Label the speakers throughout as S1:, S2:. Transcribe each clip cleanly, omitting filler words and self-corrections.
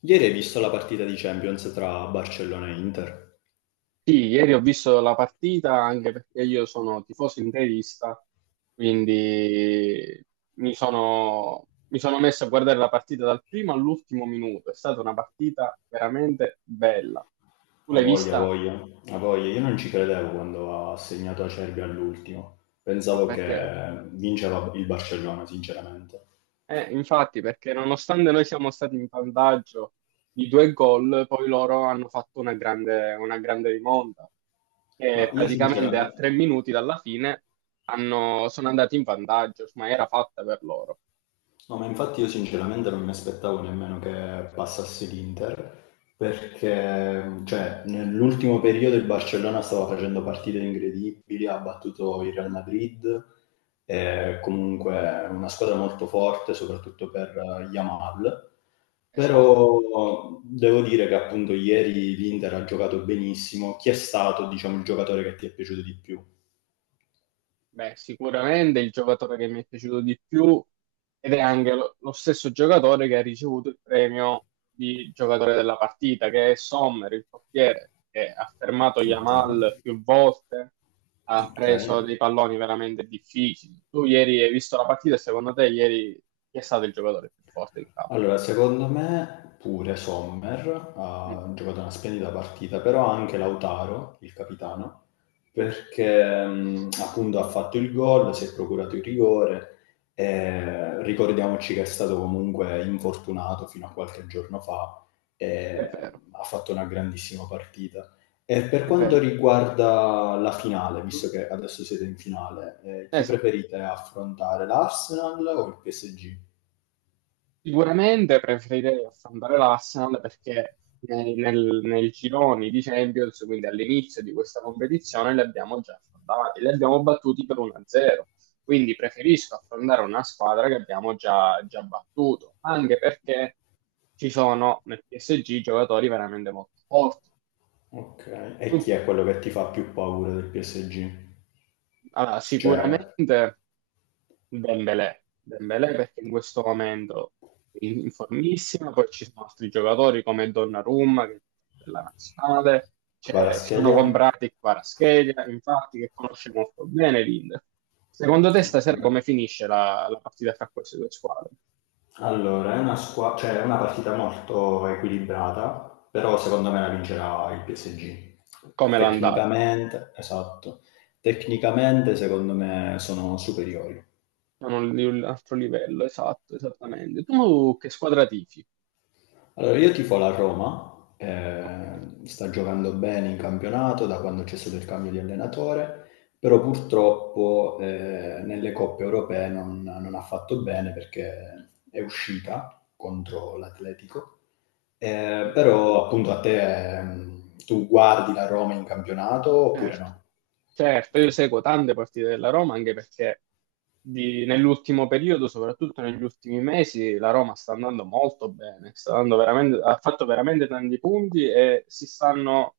S1: Ieri hai visto la partita di Champions tra Barcellona e Inter?
S2: Sì, ieri ho visto la partita anche perché io sono tifoso interista, quindi mi sono messo a guardare la partita dal primo all'ultimo minuto. È stata una partita veramente bella. Tu
S1: A
S2: l'hai
S1: voglia, a
S2: vista?
S1: voglia, a voglia. Io non ci credevo quando ha segnato Acerbi all'ultimo.
S2: No,
S1: Pensavo
S2: perché.
S1: che vinceva il Barcellona, sinceramente.
S2: Infatti, perché nonostante noi siamo stati in vantaggio di due gol, poi loro hanno fatto una grande rimonta.
S1: Ma
S2: E
S1: io
S2: praticamente a
S1: sinceramente...
S2: 3 minuti dalla fine sono andati in vantaggio, ma era fatta per loro.
S1: No, ma infatti io sinceramente non mi aspettavo nemmeno che passasse l'Inter, perché cioè, nell'ultimo periodo il Barcellona stava facendo partite incredibili, ha battuto il Real Madrid, è comunque una squadra molto forte, soprattutto per Yamal,
S2: Esatto.
S1: però devo dire che appunto ieri l'Inter ha giocato benissimo. Chi è stato, diciamo, il giocatore che ti è piaciuto di più?
S2: Beh, sicuramente il giocatore che mi è piaciuto di più ed è anche lo stesso giocatore che ha ricevuto il premio di giocatore della partita, che è Sommer, il portiere, che ha fermato
S1: Ok,
S2: Yamal più volte, ha
S1: ok.
S2: preso dei palloni veramente difficili. Tu ieri hai visto la partita e secondo te ieri chi è stato il giocatore più forte in campo?
S1: Allora, secondo me pure Sommer
S2: Mm,
S1: ha giocato una splendida partita, però anche Lautaro, il capitano,
S2: sì,
S1: perché appunto ha fatto il gol, si è procurato il rigore e ricordiamoci che è stato comunque infortunato fino a qualche giorno fa e
S2: è vero,
S1: ha fatto una grandissima partita. E per
S2: è
S1: quanto
S2: vero.
S1: riguarda la finale, visto che adesso siete in finale, chi
S2: Esatto.
S1: preferite affrontare, l'Arsenal o il PSG?
S2: Sicuramente preferirei affrontare l'Arsenal perché nei gironi di Champions, quindi all'inizio di questa competizione, li abbiamo già affrontati, li abbiamo battuti per 1-0. Quindi preferisco affrontare una squadra che abbiamo già battuto, anche perché ci sono nel PSG giocatori veramente molto forti.
S1: Okay. E
S2: Tu-
S1: chi è quello che ti fa più paura del PSG?
S2: allora,
S1: Cioè,
S2: sicuramente. Dembélé, Dembélé perché in questo momento è in formissima, poi ci sono altri giocatori come Donnarumma che è della nazionale, cioè, si sono
S1: Kvaratskhelia?
S2: comprati Kvaratskhelia, infatti che conosce molto bene l'Inter. Secondo te stasera come
S1: Okay.
S2: finisce la partita fra queste due squadre?
S1: Allora, è una squa cioè è una partita molto equilibrata, però secondo me la vincerà il PSG.
S2: Come è l'andata?
S1: Tecnicamente esatto. Tecnicamente secondo me sono superiori.
S2: Sono un altro livello, esatto, esattamente. Tu che squadra tifi?
S1: Allora, io tifo la Roma,
S2: Ok,
S1: sta giocando bene in campionato da quando c'è stato il cambio di allenatore, però purtroppo nelle coppe europee non ha fatto bene perché è uscita contro l'Atletico.
S2: sì,
S1: Però appunto a te, tu guardi la Roma in campionato oppure
S2: certo.
S1: no?
S2: Certo, io seguo tante partite della Roma anche perché nell'ultimo periodo, soprattutto negli ultimi mesi, la Roma sta andando molto bene, ha fatto veramente tanti punti e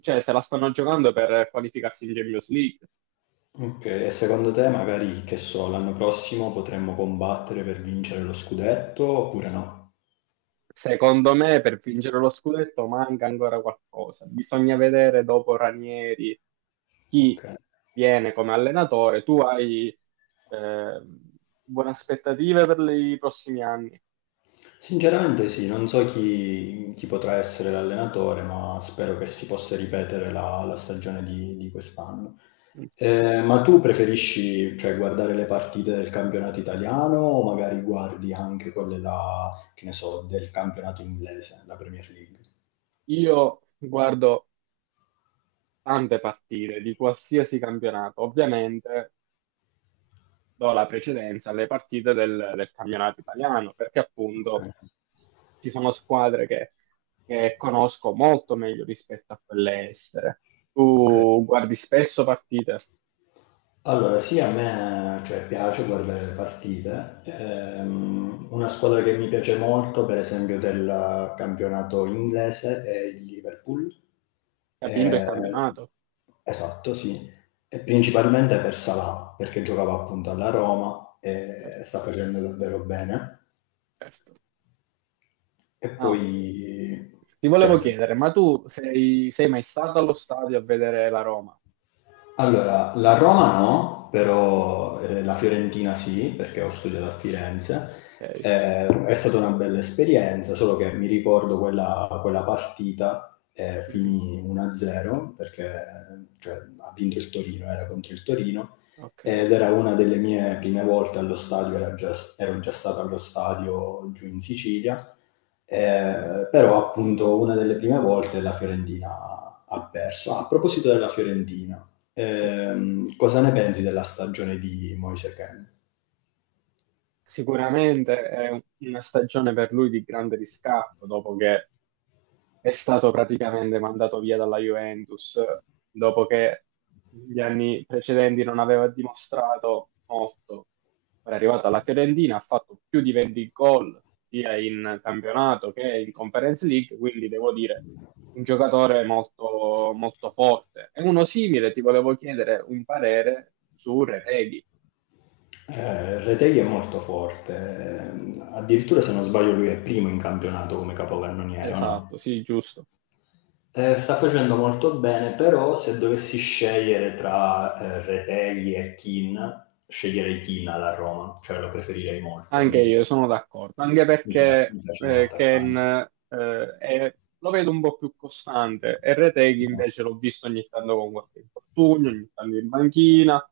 S2: cioè, se la stanno giocando per qualificarsi in Champions League.
S1: Ok, e secondo te magari, che so, l'anno prossimo potremmo combattere per vincere lo scudetto oppure no?
S2: Secondo me, per vincere lo scudetto manca ancora qualcosa. Bisogna vedere dopo Ranieri chi
S1: Ok.
S2: viene come allenatore. Tu hai eh, buone aspettative per i prossimi anni?
S1: Sinceramente sì, non so chi potrà essere l'allenatore, ma spero che si possa ripetere la stagione di quest'anno. Ma tu preferisci, cioè, guardare le partite del campionato italiano o magari guardi anche quelle là, che ne so, del campionato inglese, la Premier League?
S2: Io guardo tante partite di qualsiasi campionato, ovviamente do la precedenza alle partite del campionato italiano, perché
S1: Ok,
S2: appunto ci sono squadre che conosco molto meglio rispetto a quelle estere.
S1: ok.
S2: Tu guardi spesso partite,
S1: Allora, sì, a me, cioè, piace guardare le partite. Una squadra che mi piace molto, per esempio, del campionato inglese è il Liverpool.
S2: hai vinto il
S1: Ehm
S2: campionato?
S1: esatto, sì. E principalmente per Salah, perché giocava appunto alla Roma
S2: Certo,
S1: e sta facendo davvero bene.
S2: certo.
S1: E
S2: Ma
S1: poi,
S2: ti volevo
S1: cioè,
S2: chiedere, ma tu sei mai stato allo stadio a vedere la Roma?
S1: allora, la Roma no,
S2: Mm,
S1: però la Fiorentina sì, perché ho studiato a Firenze.
S2: ok.
S1: È stata una bella esperienza, solo che mi ricordo quella partita
S2: Mhm.
S1: finì 1-0 perché cioè, ha vinto il Torino, era contro il Torino
S2: Ok.
S1: ed era una delle mie prime volte allo stadio, ero già stato allo stadio giù in Sicilia. Però appunto una delle prime volte la Fiorentina ha perso. Ah, a proposito della Fiorentina,
S2: Sì.
S1: cosa ne pensi della stagione di Moise Kean?
S2: Sicuramente è una stagione per lui di grande riscatto, dopo che è stato praticamente mandato via dalla Juventus, dopo che gli anni precedenti non aveva dimostrato molto. Ora è arrivato alla Fiorentina, ha fatto più di 20 gol sia in campionato che in Conference League, quindi devo dire un giocatore molto, molto forte. E uno simile, ti volevo chiedere un parere su Retegui.
S1: Retegui è molto forte, addirittura se non sbaglio lui è primo in campionato come capocannoniere, o no?
S2: Esatto, sì, giusto.
S1: Sta facendo molto bene, però se dovessi scegliere tra, Retegui e Kean, sceglierei Kean alla Roma, cioè lo preferirei molto.
S2: Anche
S1: Mi
S2: io sono d'accordo, anche
S1: mi pia mi
S2: perché
S1: piace come
S2: Ken
S1: attaccante.
S2: lo vedo un po' più costante e Reteghi
S1: No.
S2: invece l'ho visto ogni tanto con qualche infortunio, ogni tanto in banchina,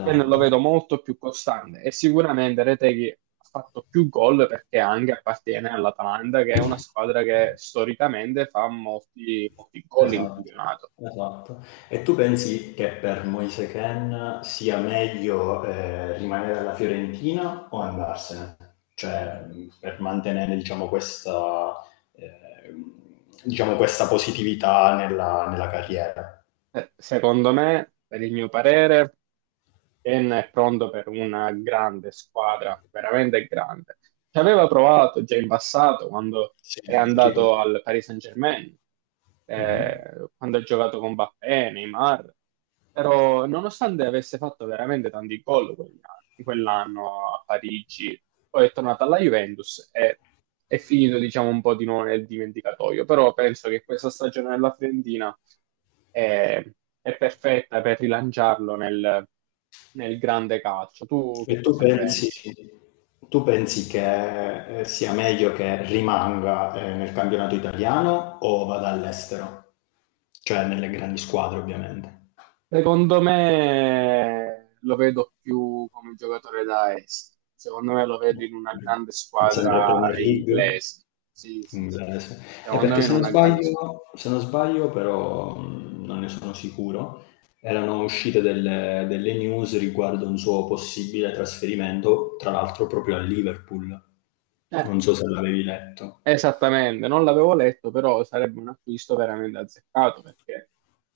S2: Ken lo vedo molto più costante e sicuramente Reteghi ha fatto più gol perché anche appartiene all'Atalanta, che è una squadra che storicamente fa molti, molti gol in
S1: esatto,
S2: campionato.
S1: esatto. E tu pensi che per Moise Kean sia meglio, rimanere alla Fiorentina o andarsene? Cioè, per mantenere ehm, diciamo questa positività nella nella carriera.
S2: Secondo me, per il mio parere, Ken è pronto per una grande squadra, veramente grande. Ci aveva provato già in passato quando
S1: Sì,
S2: è andato
S1: ricordo.
S2: al Paris Saint-Germain,
S1: Mh-mh.
S2: quando ha giocato con Mbappé, Neymar, però nonostante avesse fatto veramente tanti gol quell'anno a Parigi, poi è tornato alla Juventus e è finito diciamo un po' di nuovo nel dimenticatoio, però penso che questa stagione della Fiorentina è, è perfetta per rilanciarlo nel grande calcio. Tu
S1: E
S2: che
S1: tu
S2: cosa ne
S1: pensi
S2: pensi?
S1: Tu pensi che, sia meglio che rimanga, nel campionato italiano o vada all'estero? Cioè nelle grandi squadre ovviamente.
S2: Secondo me lo vedo più come giocatore da est. Secondo me lo vedo in una grande
S1: Okay. Sempre
S2: squadra
S1: Premier League?
S2: inglese. Sì, sì, sì.
S1: Inglese.
S2: Secondo
S1: Perché
S2: me in una grande squadra.
S1: se non sbaglio però, non ne sono sicuro, erano uscite delle delle news riguardo un suo possibile trasferimento, tra l'altro proprio al Liverpool. Non so se l'avevi letto.
S2: Esattamente, non l'avevo letto, però sarebbe un acquisto veramente azzeccato perché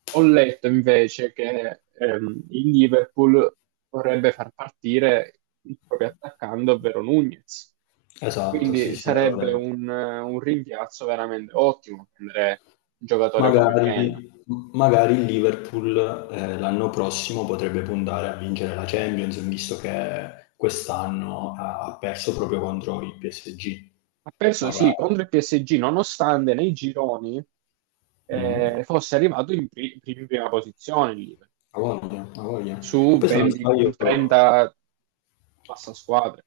S2: ho letto invece che il Liverpool vorrebbe far partire il proprio attaccante, ovvero Nunez.
S1: Esatto, sì,
S2: Quindi
S1: sì,
S2: sarebbe
S1: allora
S2: un rimpiazzo veramente ottimo prendere un giocatore come Ken.
S1: magari m magari il Liverpool, l'anno prossimo potrebbe puntare a vincere la Champions, visto che quest'anno ha perso proprio contro il PSG.
S2: Ha perso
S1: Magari.
S2: sì contro il PSG, nonostante nei gironi
S1: Mh-mh.
S2: fosse arrivato in prima posizione il Liverpool,
S1: A voglia, a voglia. Che
S2: su
S1: poi
S2: 20 punti, passa squadre.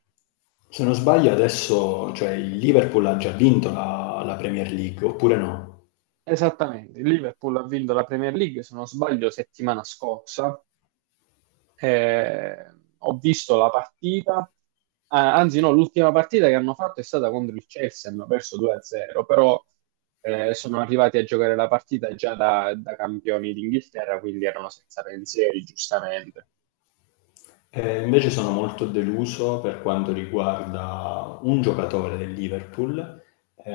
S1: se non sbaglio adesso, cioè il Liverpool ha già vinto la la Premier League, oppure no?
S2: Esattamente, il Liverpool ha vinto la Premier League, se non sbaglio, settimana scorsa. Eh, ho visto la partita. Ah, anzi no,
S1: Okay.
S2: l'ultima partita che hanno fatto è stata contro il Chelsea, hanno perso 2-0, però sono arrivati a giocare la partita già da campioni d'Inghilterra, quindi erano senza pensieri, giustamente.
S1: Invece sono molto deluso per quanto riguarda un giocatore del Liverpool,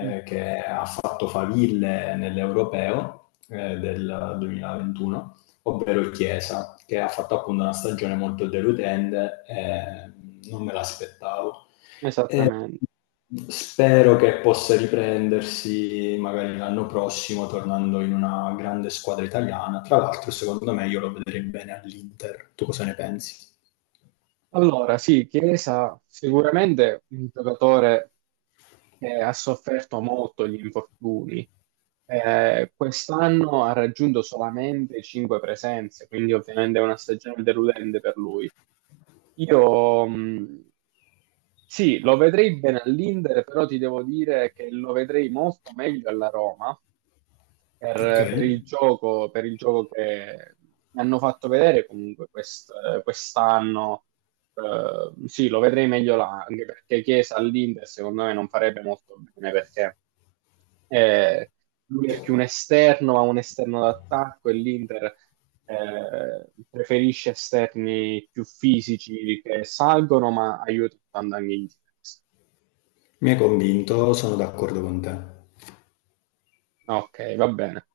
S2: Mm,
S1: che ha fatto faville nell'Europeo, del 2021, ovvero Chiesa, che ha fatto appunto una stagione molto deludente e non me l'aspettavo. Ehm,
S2: esattamente.
S1: Spero che possa riprendersi magari l'anno prossimo tornando in una grande squadra italiana. Tra l'altro secondo me io lo vedrei bene all'Inter. Tu cosa ne pensi?
S2: Allora, sì, Chiesa sicuramente un giocatore che ha sofferto molto gli infortuni. Quest'anno ha raggiunto solamente 5 presenze, quindi ovviamente è una stagione deludente per lui. Io mh, sì, lo vedrei bene all'Inter, però ti devo dire che lo vedrei molto meglio alla Roma, per, per
S1: Okay.
S2: il gioco, per il gioco che hanno fatto vedere comunque quest'anno. Eh, sì, lo vedrei meglio là, anche perché Chiesa all'Inter secondo me non farebbe molto bene perché eh, lui è più un esterno, ma un esterno d'attacco e l'Inter preferisce esterni più fisici che salgono, ma aiutano tanto anche in difesa.
S1: Mi hai convinto, sono d'accordo con te.
S2: Ok, va bene.